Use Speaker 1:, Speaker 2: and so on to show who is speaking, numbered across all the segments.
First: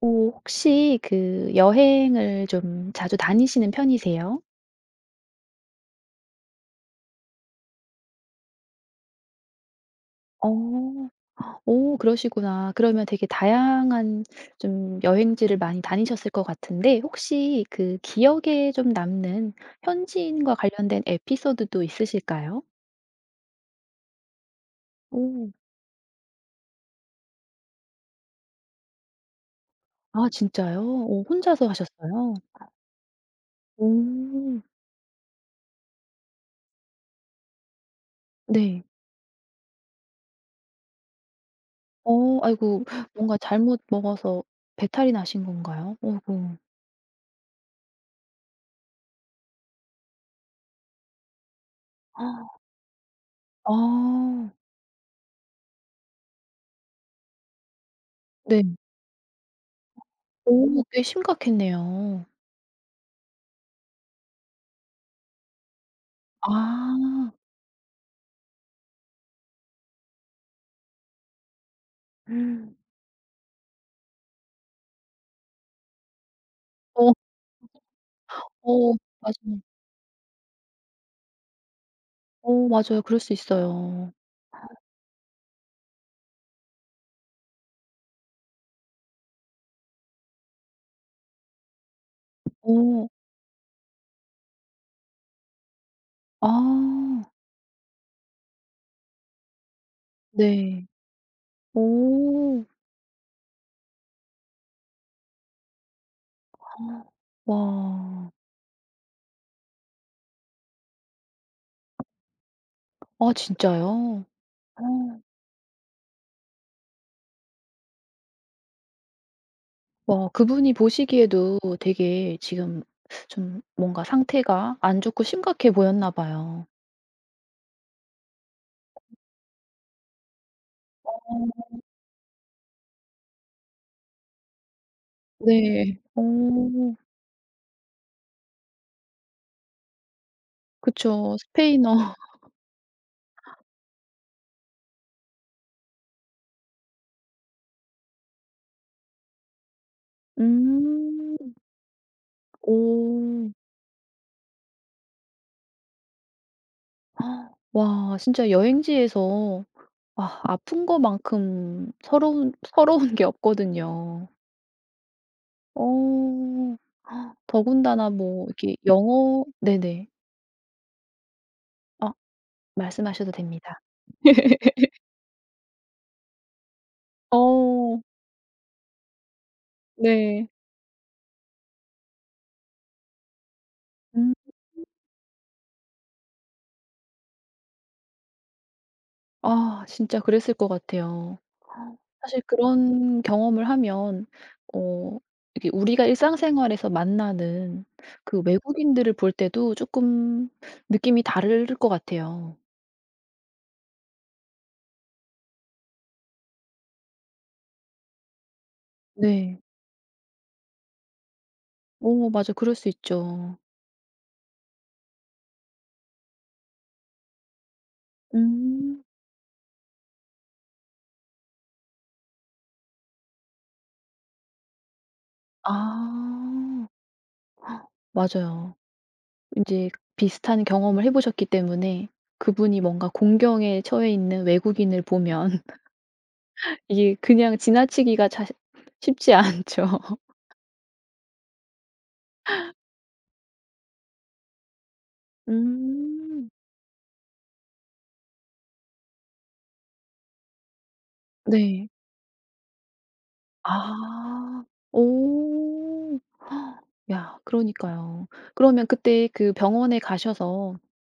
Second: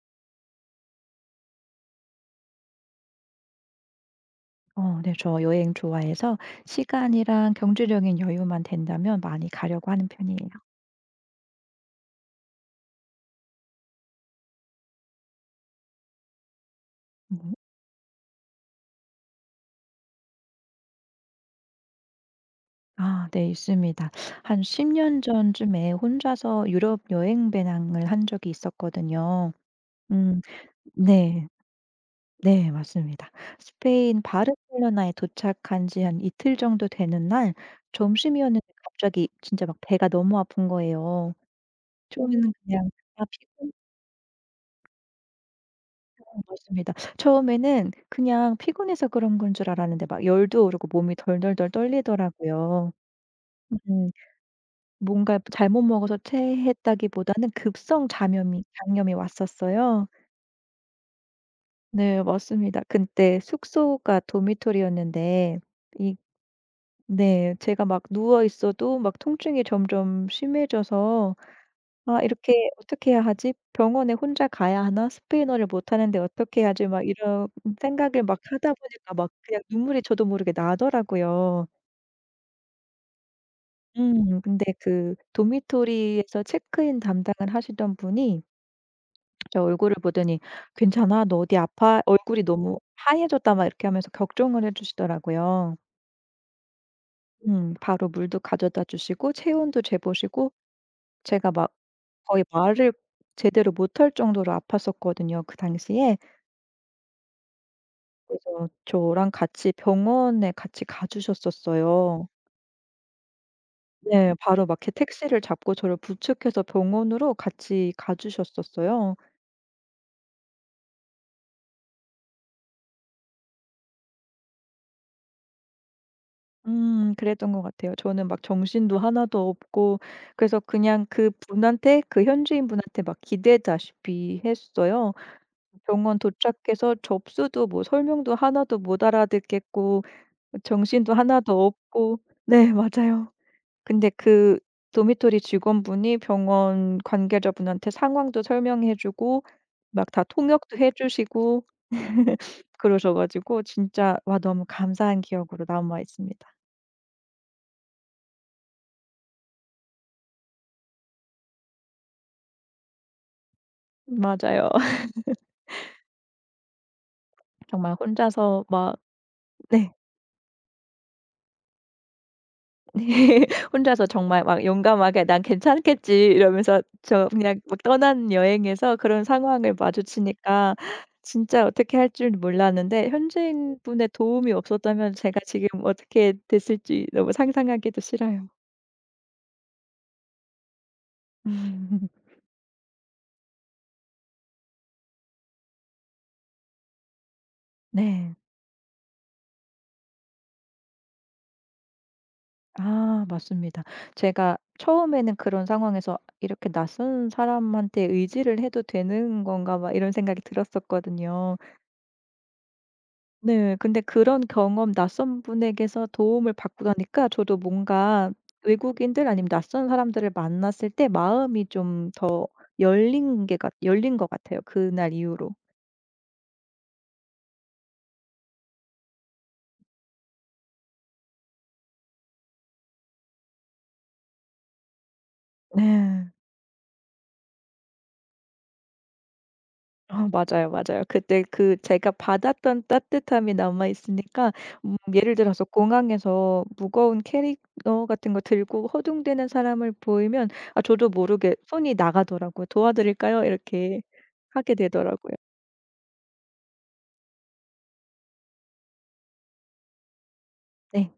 Speaker 1: 오 혹시 그 여행을 좀 자주 다니시는 편이세요?
Speaker 2: 어 네. 저 여행 좋아해서 시간이랑 경제적인 여유만 된다면 많이 가려고 하는 편이에요.
Speaker 1: 어. 오 그러시구나. 그러면 되게 다양한 좀 여행지를 많이 다니셨을 것 같은데
Speaker 2: 음.
Speaker 1: 혹시 그 기억에 좀 남는 현지인과 관련된 에피소드도 있으실까요?
Speaker 2: 아 네 있습니다. 한 10년
Speaker 1: 오.
Speaker 2: 전쯤에 혼자서 유럽 여행 배낭을 한 적이 있었거든요.
Speaker 1: 아
Speaker 2: 음
Speaker 1: 진짜요? 오
Speaker 2: 네.
Speaker 1: 혼자서 하셨어요?
Speaker 2: 네 맞습니다. 스페인
Speaker 1: 오.
Speaker 2: 바르셀로나에 도착한 지 한 이틀 정도 되는 날 점심이었는데
Speaker 1: 네.
Speaker 2: 갑자기 진짜 막 배가 너무 아픈 거예요.
Speaker 1: 어
Speaker 2: 처음에는
Speaker 1: 아이고
Speaker 2: 그냥 '아
Speaker 1: 뭔가
Speaker 2: 피곤
Speaker 1: 잘못 먹어서 배탈이 나신 건가요?
Speaker 2: 어
Speaker 1: 아이고.
Speaker 2: 맞습니다. 처음에는 그냥 피곤해서 그런 건 줄 알았는데 막 열도 오르고 몸이 덜덜덜
Speaker 1: 아.
Speaker 2: 떨리더라고요. 음 뭔가 잘못 먹어서 체했다기보다는 급성
Speaker 1: 네.
Speaker 2: 잠염이 장염이 왔었어요.
Speaker 1: 오 꽤
Speaker 2: 네
Speaker 1: 심각했네요.
Speaker 2: 맞습니다. 근데 숙소가 도미토리였는데 이
Speaker 1: 아.
Speaker 2: 네 제가 막 누워 있어도 막 통증이 점점 심해져서 '아 이렇게 어떻게 해야 하지? 병원에 혼자 가야 하나? 스페인어를 못하는데 어떻게 해야지?' 막
Speaker 1: 어
Speaker 2: 이런 생각을 막 하다
Speaker 1: 어
Speaker 2: 보니까 막 그냥
Speaker 1: 맞아요.
Speaker 2: 눈물이 저도 모르게 나더라고요.
Speaker 1: 어 맞아요. 그럴 수 있어요.
Speaker 2: 근데 그 도미토리에서 체크인 담당을 하시던 분이 제 얼굴을 보더니 "괜찮아? 너 어디 아파? 얼굴이 너무
Speaker 1: 어.
Speaker 2: 하얘졌다" 막 이렇게 하면서 격정을 해 주시더라고요.
Speaker 1: 아.
Speaker 2: 바로 물도 가져다 주시고 체온도 재보시고
Speaker 1: 네.
Speaker 2: 제가 막 거의
Speaker 1: 오.
Speaker 2: 말을 제대로 못할 정도로 아팠었거든요, 그 당시에.
Speaker 1: 와.
Speaker 2: 그래서 저랑 같이 병원에 같이 가 주셨었어요.
Speaker 1: 아 진짜요?
Speaker 2: 네. 바로 막 이렇게
Speaker 1: 어.
Speaker 2: 택시를 잡고 저를 부축해서 병원으로 같이 가 주셨었어요.
Speaker 1: 와 그분이 보시기에도 되게 지금 좀 뭔가 상태가 안 좋고 심각해 보였나 봐요.
Speaker 2: 그랬던 것 같아요. 저는 막 정신도 하나도 없고 그래서 그냥
Speaker 1: 어
Speaker 2: 그분한테 그 현지인분한테 막 기대다시피 했어요.
Speaker 1: 네.
Speaker 2: 병원
Speaker 1: 어
Speaker 2: 도착해서 접수도 뭐 설명도 하나도 못 알아듣겠고 정신도
Speaker 1: 그쵸.
Speaker 2: 하나도
Speaker 1: 스페인어.
Speaker 2: 없고 네 맞아요. 근데 그 도미토리 직원분이 병원 관계자분한테 상황도 설명해 주고 막 다 통역도 해
Speaker 1: 음.
Speaker 2: 주시고 그러셔
Speaker 1: 오.
Speaker 2: 가지고 진짜 와 너무 감사한 기억으로 남아 있습니다.
Speaker 1: 아, 와 진짜 여행지에서 아 아픈 거만큼 서러운 서러운 게 없거든요.
Speaker 2: 맞아요.
Speaker 1: 어. 아,
Speaker 2: 정말
Speaker 1: 더군다나 뭐
Speaker 2: 혼자서
Speaker 1: 이렇게
Speaker 2: 막
Speaker 1: 영어
Speaker 2: 네.
Speaker 1: 네네. 아
Speaker 2: 네.
Speaker 1: 말씀하셔도 됩니다.
Speaker 2: 혼자서 정말 막 용감하게 '난 괜찮겠지.' 이러면서 저 그냥 막
Speaker 1: 어
Speaker 2: 떠난 여행에서 그런 상황을
Speaker 1: 네.
Speaker 2: 마주치니까 진짜 어떻게 할 줄 몰랐는데 현지인분의
Speaker 1: 음.
Speaker 2: 도움이 없었다면 제가 지금 어떻게 됐을지 너무 상상하기도 싫어요.
Speaker 1: 아 진짜 그랬을 것 같아요. 사실 그런 경험을 하면 어 이게 우리가 일상생활에서 만나는
Speaker 2: 네.
Speaker 1: 그 외국인들을 볼 때도 조금 느낌이 다를 것 같아요.
Speaker 2: 아 맞습니다. 제가 처음에는 그런 상황에서 '이렇게 낯선 사람한테 의지를 해도 되는
Speaker 1: 네.
Speaker 2: 건가?' 막 이런 생각이 들었었거든요.
Speaker 1: 오, 맞아. 그럴 수 있죠.
Speaker 2: 네. 근데 그런 경험 낯선 분에게서 도움을 받고 나니까 저도 뭔가
Speaker 1: 음.
Speaker 2: 외국인들 아니면 낯선 사람들을 만났을 때 마음이 좀 더 열린 게 같 열린 것 같아요 그날 이후로.
Speaker 1: 아. 맞아요. 인제 비슷한 경험을 해 보셨기 때문에 그분이 뭔가 공경에 처해 있는 외국인을 보면
Speaker 2: 네.
Speaker 1: 이게 그냥 지나치기가 자시 쉽지 않죠.
Speaker 2: 아 맞아요, 맞아요. 그때 그 제가 받았던 따뜻함이 남아 있으니까 예를 들어서
Speaker 1: 음.
Speaker 2: 공항에서 무거운 캐리어 같은 거 들고 허둥대는 사람을 보이면 아 저도 모르게
Speaker 1: 네.
Speaker 2: 손이 나가더라고요. "도와드릴까요?" 이렇게
Speaker 1: 아.
Speaker 2: 하게 되더라고요.
Speaker 1: 오. 야 그러니까요. 그러면 그때 그 병원에 가셔서
Speaker 2: 네.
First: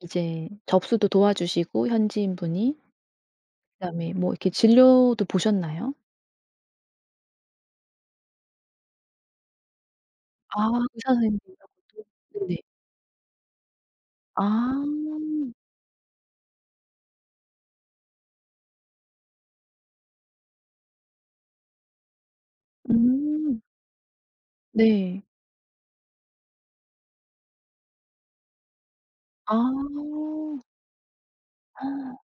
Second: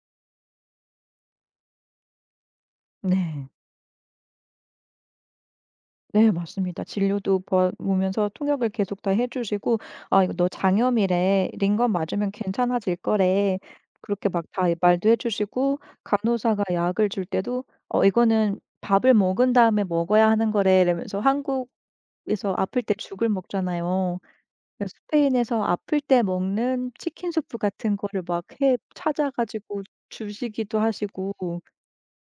Speaker 1: 이제 접수도 도와주시고 현지인분이
Speaker 2: 네.
Speaker 1: 그다음에 뭐 이렇게 진료도 보셨나요?
Speaker 2: 네 맞습니다. 진료도 보면서 통역을 계속 다 해 주시고 "아 이거 너
Speaker 1: 아 의사
Speaker 2: 장염이래. 링건
Speaker 1: 선생님이라고도?
Speaker 2: 맞으면
Speaker 1: 네네.
Speaker 2: 괜찮아질 거래." 그렇게 막 다
Speaker 1: 아.
Speaker 2: 말도 해 주시고 간호사가 약을 줄 때도 "어 이거는 밥을 먹은 다음에 먹어야 하는 거래." 이러면서 한국에서 아플 때 죽을
Speaker 1: 음.
Speaker 2: 먹잖아요. 그래서
Speaker 1: 네.
Speaker 2: 스페인에서 아플 때 먹는 치킨 수프 같은 거를 막 해 찾아
Speaker 1: 아.
Speaker 2: 가지고 주시기도 하시고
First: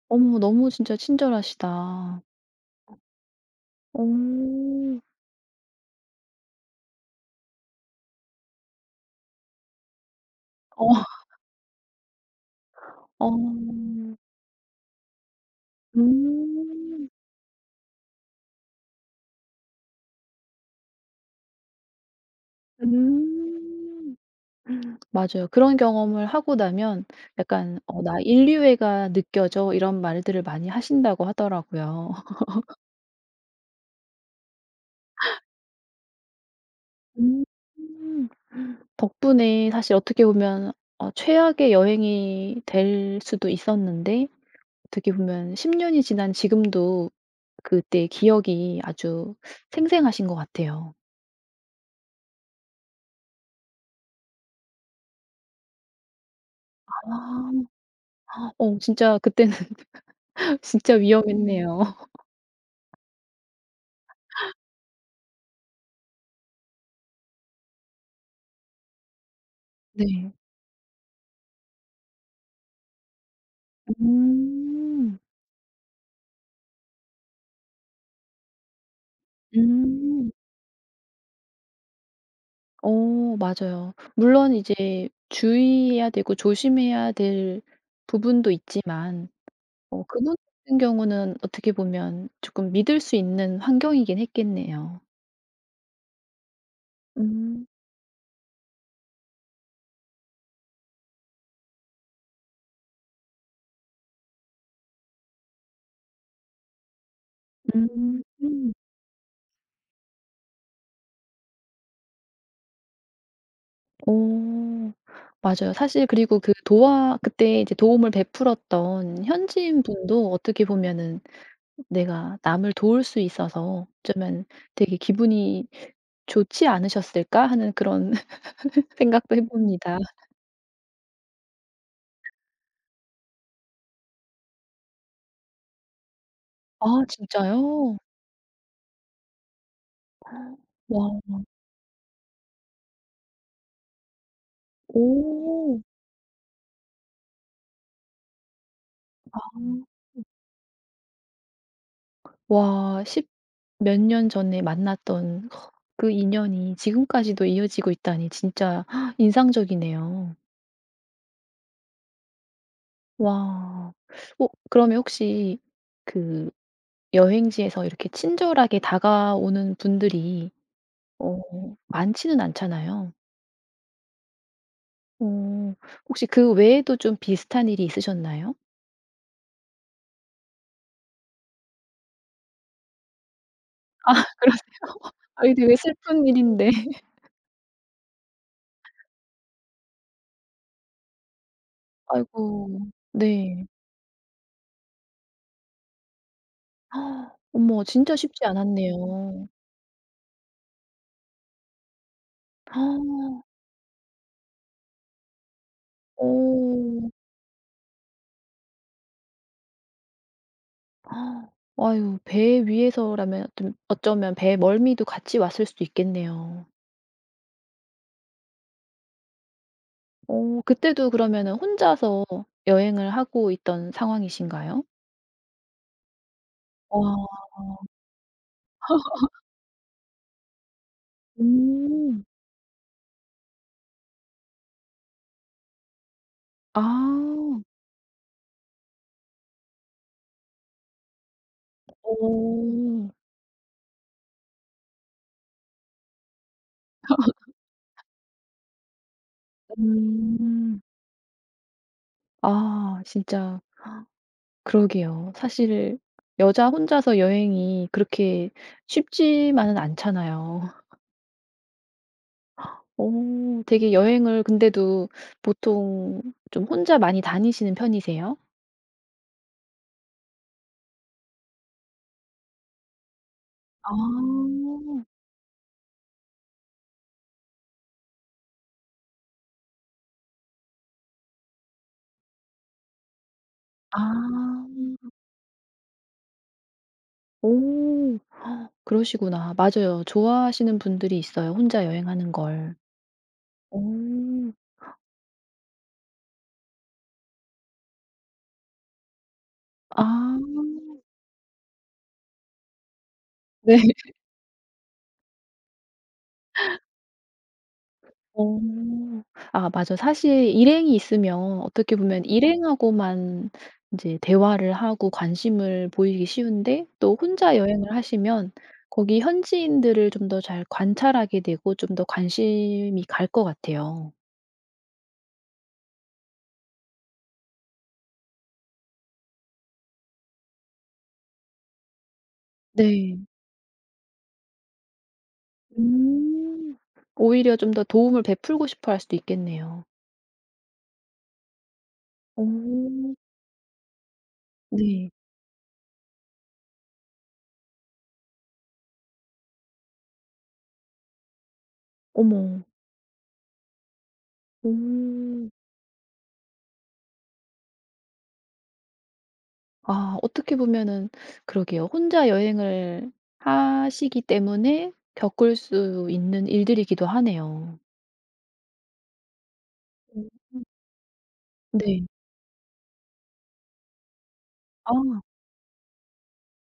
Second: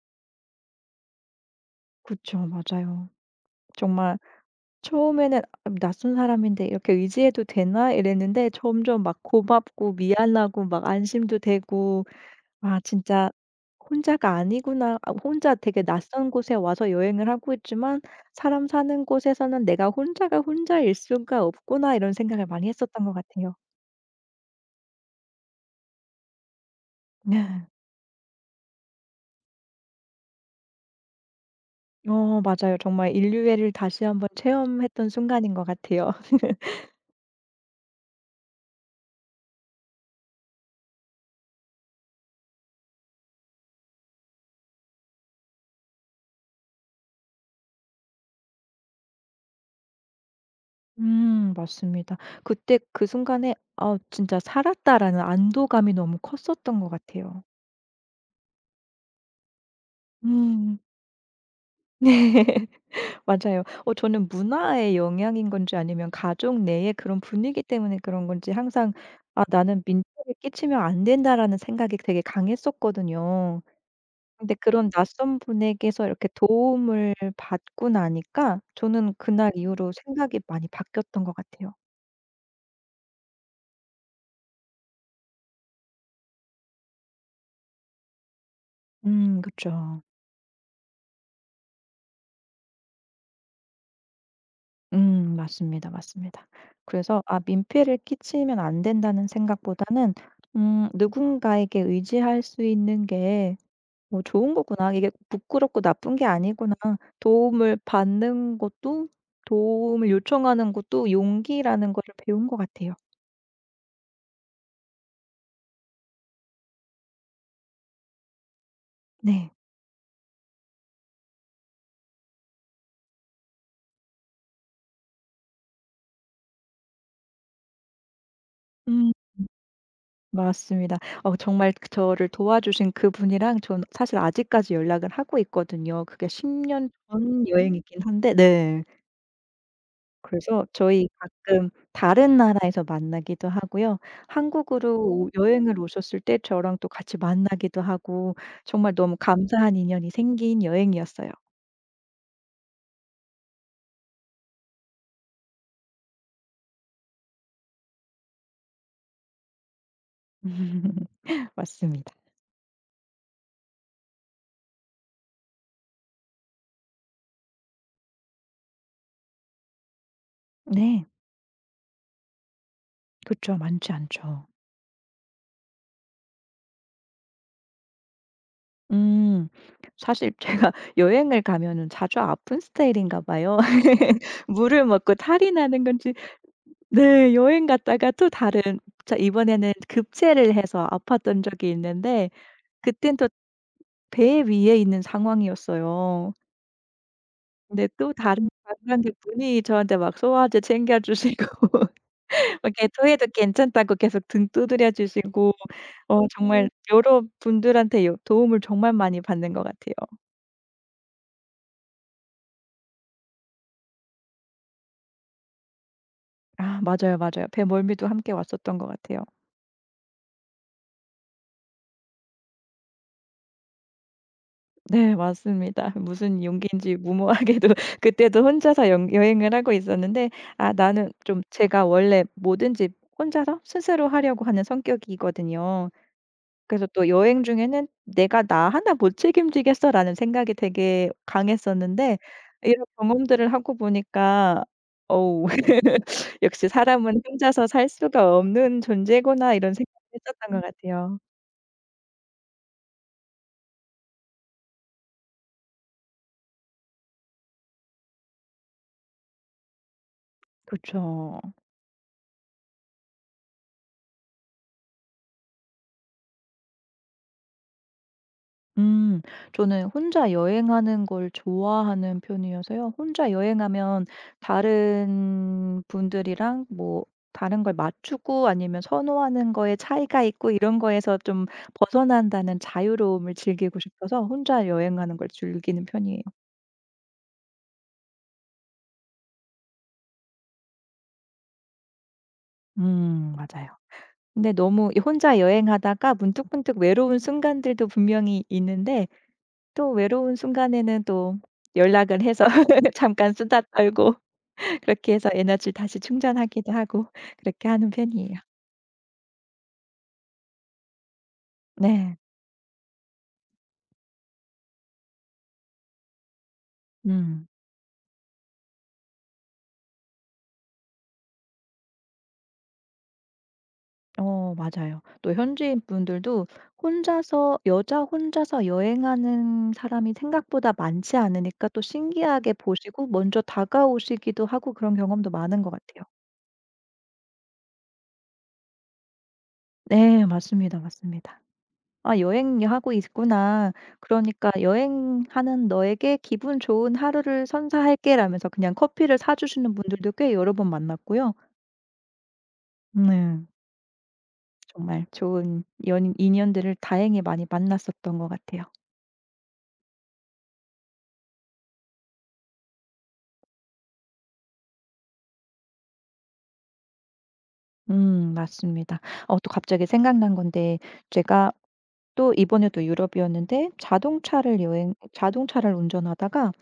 Speaker 1: 어머 너무 진짜 친절하시다.
Speaker 2: 그쵸. 맞아요. 정말
Speaker 1: 어.
Speaker 2: 처음에는 '아 낯선 사람인데 이렇게 의지해도 되나?' 이랬는데 점점 막 고맙고 미안하고
Speaker 1: 어.
Speaker 2: 막 안심도 되고 '아 진짜
Speaker 1: 어.
Speaker 2: 혼자가 아니구나.' 아 혼자 되게 낯선 곳에 와서
Speaker 1: 음.
Speaker 2: 여행을 하고 있지만 '사람 사는 곳에서는 내가 혼자가 혼자일 수가 없구나.' 이런 생각을 많이 했었던 것 같아요.
Speaker 1: 음. 맞아요. 그런 경험을 하고 나면
Speaker 2: 네.
Speaker 1: 약간 어 '나 인류애가 느껴져.' 이런 말들을 많이 하신다고 하더라고요.
Speaker 2: 어 맞아요. 정말 인류애를 다시 한번 체험했던 순간인 것 같아요.
Speaker 1: 음. 덕분에 사실 어떻게 보면 어 최악의 여행이 될 수도 있었는데 어떻게 보면 10년 년이 지난 지금도 그때의 기억이 아주 생생하신 것 같아요.
Speaker 2: 맞습니다. 그때 그 순간에 '아 진짜 살았다.'라는 안도감이 너무 컸었던 것 같아요.
Speaker 1: 아. 어 진짜 그때는
Speaker 2: 음.
Speaker 1: 진짜 위험했네요.
Speaker 2: 네. 맞아요. 어 저는 문화의 영향인 건지 아니면 가족 내의 그런 분위기 때문에 그런 건지 항상 '아 나는
Speaker 1: 네.
Speaker 2: 민폐를 끼치면 안 된다.'라는 생각이 되게 강했었거든요. 근데 그런
Speaker 1: 음.
Speaker 2: 낯선 분에게서 이렇게 도움을 받고 나니까 저는 그날 이후로
Speaker 1: 음.
Speaker 2: 생각이 많이 바뀌었던 것 같아요.
Speaker 1: 어 맞아요. 물론 이제 주의해야 되고 조심해야 될 부분도 있지만
Speaker 2: 그죠
Speaker 1: 어 그분 같은 경우는 어떻게 보면 조금 믿을 수 있는 환경이긴 했겠네요.
Speaker 2: 맞습니다, 맞습니다. 그래서 아
Speaker 1: 음.
Speaker 2: 민폐를 끼치면 안 된다는 생각보다는 '누군가에게 의지할 수 있는 게 뭐 좋은 거구나. 이게 부끄럽고 나쁜 게 아니구나. 도움을
Speaker 1: 음.
Speaker 2: 받는
Speaker 1: 음.
Speaker 2: 것도 도움을 요청하는 것도 용기라는 걸 배운 것 같아요.'
Speaker 1: 오, 맞아요. 사실 그리고 그 도와 그때 이제 도움을 베풀었던
Speaker 2: 네.
Speaker 1: 현지인 분도 어떻게 보면은 내가 남을 도울 수 있어서 어쩌면 되게 기분이 좋지 않으셨을까 하는 그런
Speaker 2: 음
Speaker 1: 생각도 해 봅니다.
Speaker 2: 맞습니다. 어 정말 그 저를 도와주신 그분이랑 저는 사실 아직까지 연락을 하고 있거든요. 그게 10
Speaker 1: 아
Speaker 2: 년 전
Speaker 1: 진짜요?
Speaker 2: 여행이긴 한데 네. 그래서 저희
Speaker 1: 와.
Speaker 2: 가끔 다른 나라에서 만나기도 하고요. 한국으로 오 여행을
Speaker 1: 오.
Speaker 2: 오셨을 때 저랑 또 같이 만나기도 하고 정말 너무
Speaker 1: 아,
Speaker 2: 감사한 인연이 생긴 여행이었어요.
Speaker 1: 와. 십 몇 년 전에 만났던 그 인연이 지금까지도 이어지고 있다니 진짜 인상적이네요.
Speaker 2: 맞습니다.
Speaker 1: 와. 어 그러면 혹시 그 여행지에서 이렇게 친절하게 다가오는 분들이
Speaker 2: 네.
Speaker 1: 어 많지는 않잖아요.
Speaker 2: 그죠 많지 않죠.
Speaker 1: 어 혹시 그 외에도 좀 비슷한 일이 있으셨나요?
Speaker 2: 음. 사실 제가 여행을 가면은 자주 아픈 스타일인가 봐요.
Speaker 1: 그래
Speaker 2: 물을 먹고 탈이
Speaker 1: 아이 되게
Speaker 2: 나는 건지
Speaker 1: 슬픈 일인데.
Speaker 2: 네 여행 갔다가 또 다른 자 이번에는 급제를 해서 아팠던 적이 있는데
Speaker 1: 아이고.
Speaker 2: 그땐 또
Speaker 1: 네.
Speaker 2: 배 위에 있는 상황이었어요.
Speaker 1: 어머
Speaker 2: 근데 또
Speaker 1: 진짜 쉽지
Speaker 2: 다른
Speaker 1: 않았네요.
Speaker 2: 관광객분이 저한테 막 소화제 챙겨 주시고 막 이렇게 토해도 괜찮다고 계속 등 두드려 주시고 어 정말
Speaker 1: 어.
Speaker 2: 여러 분들한테 도움을 정말 많이 받는 것 같아요.
Speaker 1: 아, 아유 배 위에서라면 좀 어쩌면 배 멀미도 같이 왔을 수도 있겠네요.
Speaker 2: 아 맞아요, 맞아요. 배멀미도 함께 왔었던 것 같아요.
Speaker 1: 어 그때도 그러면은 혼자서 여행을 하고 있던 상황이신가요?
Speaker 2: 네 맞습니다. 무슨 용기인지
Speaker 1: 와.
Speaker 2: 무모하게도 그때도 혼자서 영 여행을 하고 있었는데 아 나는 좀 제가 원래
Speaker 1: 음.
Speaker 2: 뭐든지 혼자서 스스로 하려고 하는 성격이거든요. 그래서 또 여행
Speaker 1: 아.
Speaker 2: 중에는 '내가 나 하나 못 책임지겠어.'라는 생각이 되게 강했었는데 이런
Speaker 1: 오
Speaker 2: 경험들을 하고 보니까 어우 역시 '사람은 혼자서 살 수가 없는 존재구나.' 이런 생각을 했었던 것
Speaker 1: 음.
Speaker 2: 같아요.
Speaker 1: 아 진짜 그러게요. 사실 여자 혼자서 여행이 그렇게 쉽지만은 않잖아요.
Speaker 2: 그쵸.
Speaker 1: 오 되게 여행을 근데도 보통 좀 혼자 많이 다니시는 편이세요?
Speaker 2: 음. 저는 혼자 여행하는 걸 좋아하는 편이어서요. 혼자
Speaker 1: 아.
Speaker 2: 여행하면 다른 분들이랑 뭐 다른 걸 맞추고 아니면 선호하는 거에 차이가 있고 이런 거에서 좀 벗어난다는 자유로움을 즐기고
Speaker 1: 아.
Speaker 2: 싶어서 혼자 여행하는 걸 즐기는 편이에요.
Speaker 1: 오. 그러시구나. 맞아요. 좋아하시는 분들이 있어요, 혼자 여행하는 걸.
Speaker 2: 맞아요. 근데
Speaker 1: 오.
Speaker 2: 너무 이 혼자 여행하다가 문득문득 외로운 순간들도 분명히 있는데 또 외로운
Speaker 1: 아.
Speaker 2: 순간에는 또 연락을 해서 잠깐 수다
Speaker 1: 네.
Speaker 2: 떨고 그렇게 해서 에너지를 다시 충전하기도 하고 그렇게 하는 편이에요.
Speaker 1: 어. 아 맞아. 사실 일행이 있으면 어떻게
Speaker 2: 네.
Speaker 1: 보면 일행하고만 인제 대화를 하고 관심을 보이기 쉬운데 또
Speaker 2: 음.
Speaker 1: 혼자 여행을 하시면 거기 현지인들을 좀 더 잘 관찰하게 되고 좀 더 관심이 갈 것 같아요.
Speaker 2: 어 맞아요. 또 현지인 분들도 혼자서 여자 혼자서 여행하는 사람이 생각보다 많지 않으니까 또 신기하게 보시고
Speaker 1: 네.
Speaker 2: 먼저 다가오시기도 하고 그런 경험도 많은 것 같아요.
Speaker 1: 음. 오히려 좀 더 도움을 베풀고 싶어 할 수도 있겠네요.
Speaker 2: 네. 맞습니다, 맞습니다. '아 여행 하고
Speaker 1: 어.
Speaker 2: 있구나. 그러니까
Speaker 1: 네.
Speaker 2: 여행하는 너에게 기분 좋은 하루를 선사할게.'라면서 그냥 커피를 사 주시는 분들도 꽤 여러 번 만났고요.
Speaker 1: 어머.
Speaker 2: 네. 정말
Speaker 1: 음.
Speaker 2: 좋은 연 인연들을 다행히 많이 만났었던 것 같아요.
Speaker 1: 아 어떻게 보면은 그러게요. 혼자 여행을 하시기 때문에 겪을 수 있는 일들이기도 하네요.
Speaker 2: 맞습니다. 어 또 갑자기
Speaker 1: 음.
Speaker 2: 생각난 건데 제가
Speaker 1: 네.
Speaker 2: 또 이번에도 유럽이었는데
Speaker 1: 아
Speaker 2: 자동차를 운전하다가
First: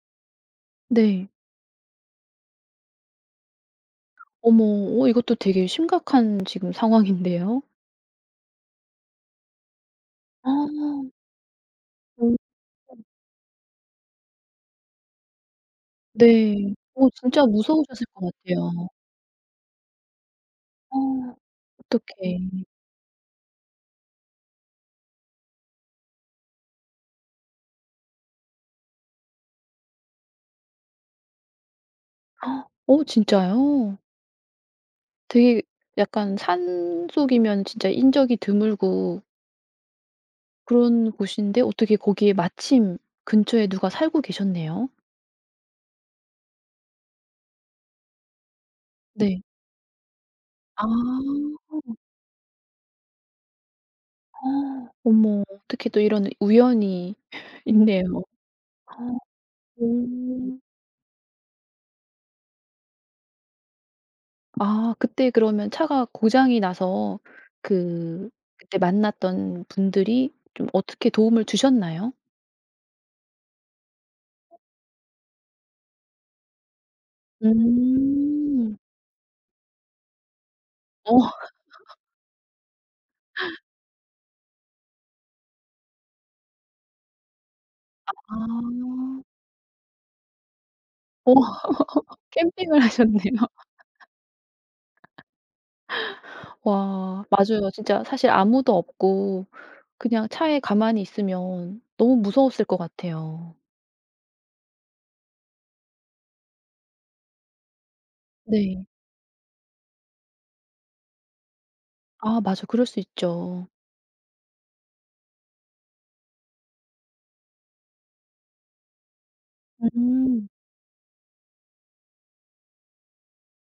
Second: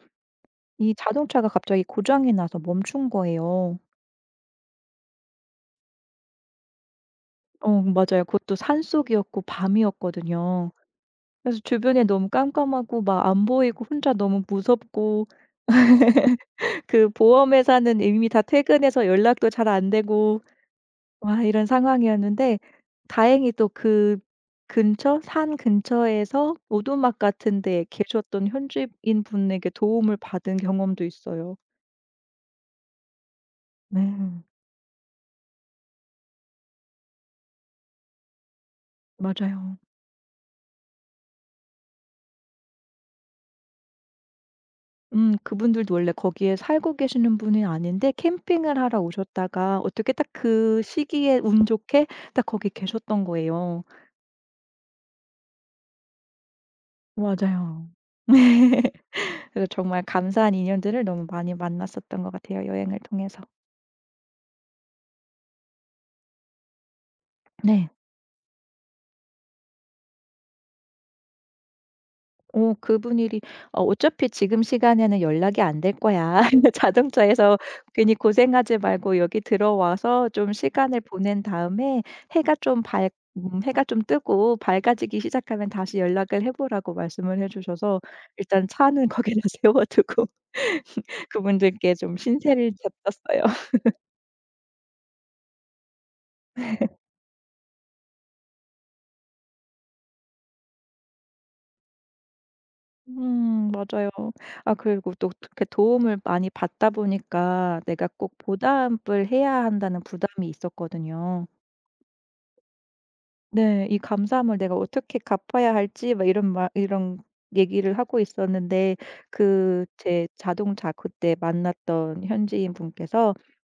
Speaker 2: 이
Speaker 1: 네.
Speaker 2: 자동차가 갑자기 고장이 나서 멈춘 거예요.
Speaker 1: 어머 어 이것도 되게 심각한 지금 상황인데요.
Speaker 2: 어 맞아요. 그것도 산속이었고 밤이었거든요.
Speaker 1: 아.
Speaker 2: 그래서 주변에 너무
Speaker 1: 어
Speaker 2: 깜깜하고 막 안 보이고 혼자 너무 무섭고
Speaker 1: 네.
Speaker 2: 그
Speaker 1: 어 진짜
Speaker 2: 보험회사는
Speaker 1: 무서우셨을
Speaker 2: 이미
Speaker 1: 것
Speaker 2: 다
Speaker 1: 같아요.
Speaker 2: 퇴근해서 연락도 잘 안 되고
Speaker 1: 어
Speaker 2: 와 이런
Speaker 1: 어떡해.
Speaker 2: 상황이었는데 다행히 또 그 근처 산 근처에서 오두막 같은 데에 계셨던 현지인 분에게 도움을 받은 경험도 있어요.
Speaker 1: 어 진짜요?
Speaker 2: 네.
Speaker 1: 되게 약간 산속이면 진짜 인적이 드물고
Speaker 2: 맞아요.
Speaker 1: 그런 곳인데 어떻게 거기에 마침 근처에 누가 살고 계셨네요.
Speaker 2: 그분들도 원래 거기에 살고 계시는 분이 아닌데 캠핑을 하러
Speaker 1: 네.
Speaker 2: 오셨다가 어떻게 딱 그 시기에
Speaker 1: 아.
Speaker 2: 운 좋게 딱 거기 계셨던 거예요.
Speaker 1: 어머 어떻게 또 이런 우연이
Speaker 2: 맞아요.
Speaker 1: 있네요.
Speaker 2: 그래서 정말 감사한
Speaker 1: 오.
Speaker 2: 인연들을 너무 많이 만났었던 것 같아요, 여행을 통해서.
Speaker 1: 아 그때 그러면 차가 고장이 나서
Speaker 2: 네.
Speaker 1: 그 그때 만났던 분들이 좀 어떻게 도움을 주셨나요?
Speaker 2: 어 그분 이 "어 어차피 지금 시간에는 연락이 안 될 거야. 자동차에서 괜히
Speaker 1: 음.
Speaker 2: 고생하지 말고 여기 들어와서 좀 시간을
Speaker 1: 어
Speaker 2: 보낸 다음에 해가 좀 밝 해가 좀 뜨고 밝아지기 시작하면 다시 연락을 해 보라."고 말씀을 해 주셔서 일단 차는
Speaker 1: 아.
Speaker 2: 거기다 세워 두고
Speaker 1: 어
Speaker 2: 그분들께 좀 신세를
Speaker 1: 캠핑을
Speaker 2: 졌었어요.
Speaker 1: 하셨네요. 와 맞아요. 진짜 사실 아무도 없고 그냥 차에 가만히 있으면 너무 무서웠을 것 같아요.
Speaker 2: 맞아요. 아 그리고 또 그렇게 도움을 많이 받다 보니까 내가 꼭
Speaker 1: 네.
Speaker 2: 보답을 해야 한다는 부담이 있었거든요.
Speaker 1: 아 맞아. 그럴 수 있죠.
Speaker 2: 네. 이 감사함을 내가 어떻게 갚아야 할지 막 이런 얘기를 하고 있었는데 그 제
Speaker 1: 음.
Speaker 2: 자동차 그때 만났던 현지인 분께서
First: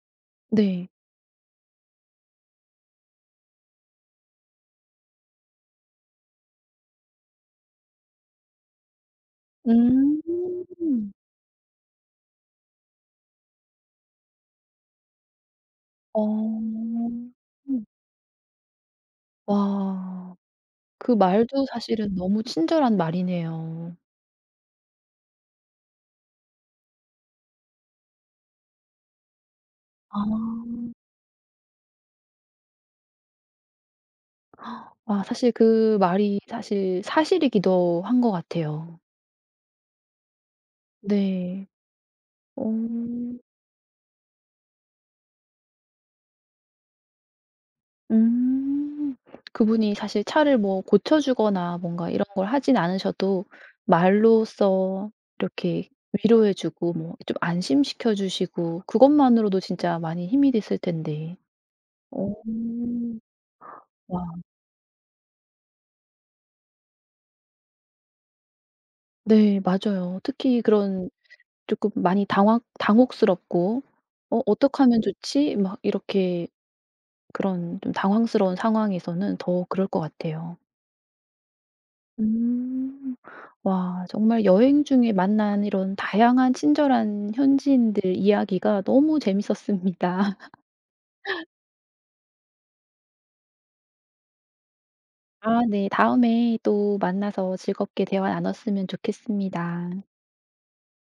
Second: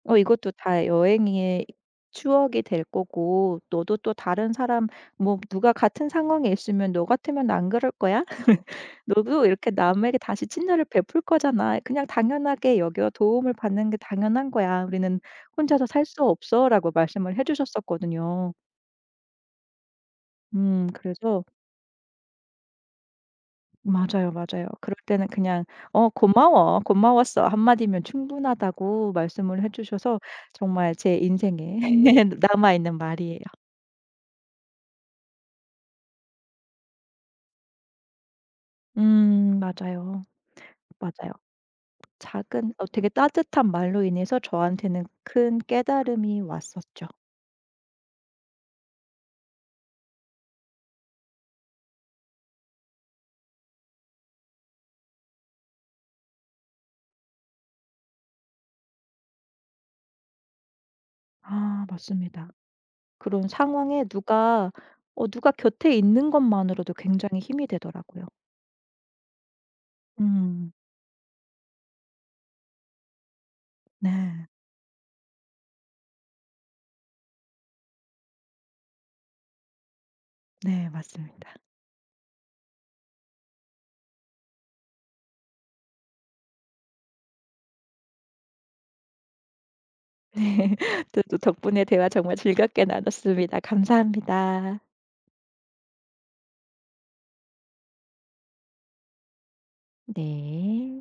Speaker 2: "어 이것도 다
Speaker 1: 네.
Speaker 2: 여행의 추억이 될 거고 너도 또 다른 사람 뭐 누가 같은 상황에 있으면 너 같으면 안 그럴 거야. 너도 이렇게 남에게
Speaker 1: 음.
Speaker 2: 다시 친절을 베풀 거잖아. 그냥 당연하게 여겨. 도움을 받는 게 당연한 거야. 우리는 혼자서 살 수
Speaker 1: 어.
Speaker 2: 없어."라고 말씀을 해 주셨었거든요.
Speaker 1: 와. 그
Speaker 2: 그래서
Speaker 1: 말도 사실은 너무 친절한 말이네요.
Speaker 2: 맞아요, 맞아요. 그럴 때는 그냥 "어 고마워. 고마웠어." 한마디면 충분하다고 말씀을 해 주셔서
Speaker 1: 아.
Speaker 2: 정말 제 인생에 남아 있는 말이에요.
Speaker 1: 아 사실 그 말이 사실 사실이기도 한 것 같아요.
Speaker 2: 맞아요. 맞아요.
Speaker 1: 네. 어.
Speaker 2: 작은 어 되게 따뜻한 말로 인해서 저한테는 큰 깨달음이 왔었죠.
Speaker 1: 음. 그분이 사실 차를 뭐 고쳐 주거나 뭔가 이런 걸 하진 않으셔도 말로써 이렇게 위로해 주고 뭐 좀 안심시켜 주시고 그것만으로도 진짜 많이 힘이 됐을 텐데.
Speaker 2: 아
Speaker 1: 어.
Speaker 2: 맞습니다. 그런 상황에
Speaker 1: 와
Speaker 2: 누가 어 누가 곁에 있는 것만으로도 굉장히 힘이 되더라고요.
Speaker 1: 네 맞아요. 특히
Speaker 2: 음.
Speaker 1: 그런 조금 많이 당황 당혹스럽고 '어
Speaker 2: 네.
Speaker 1: 어게하면 좋지?' 막 이렇게 그런 좀 당황스러운 상황에서는 더 그럴 것 같아요.
Speaker 2: 네 맞습니다.
Speaker 1: 음. 와 정말 여행 중에 만난 이런 다양한 친절한 현지인들 이야기가 너무
Speaker 2: 네.
Speaker 1: 재밌었습니다.
Speaker 2: 저도 덕분에 대화 정말 즐겁게 나눴습니다. 감사합니다.
Speaker 1: 아 네. 다음에 또 만나서 즐겁게 대화 나눴으면 좋겠습니다.
Speaker 2: 네.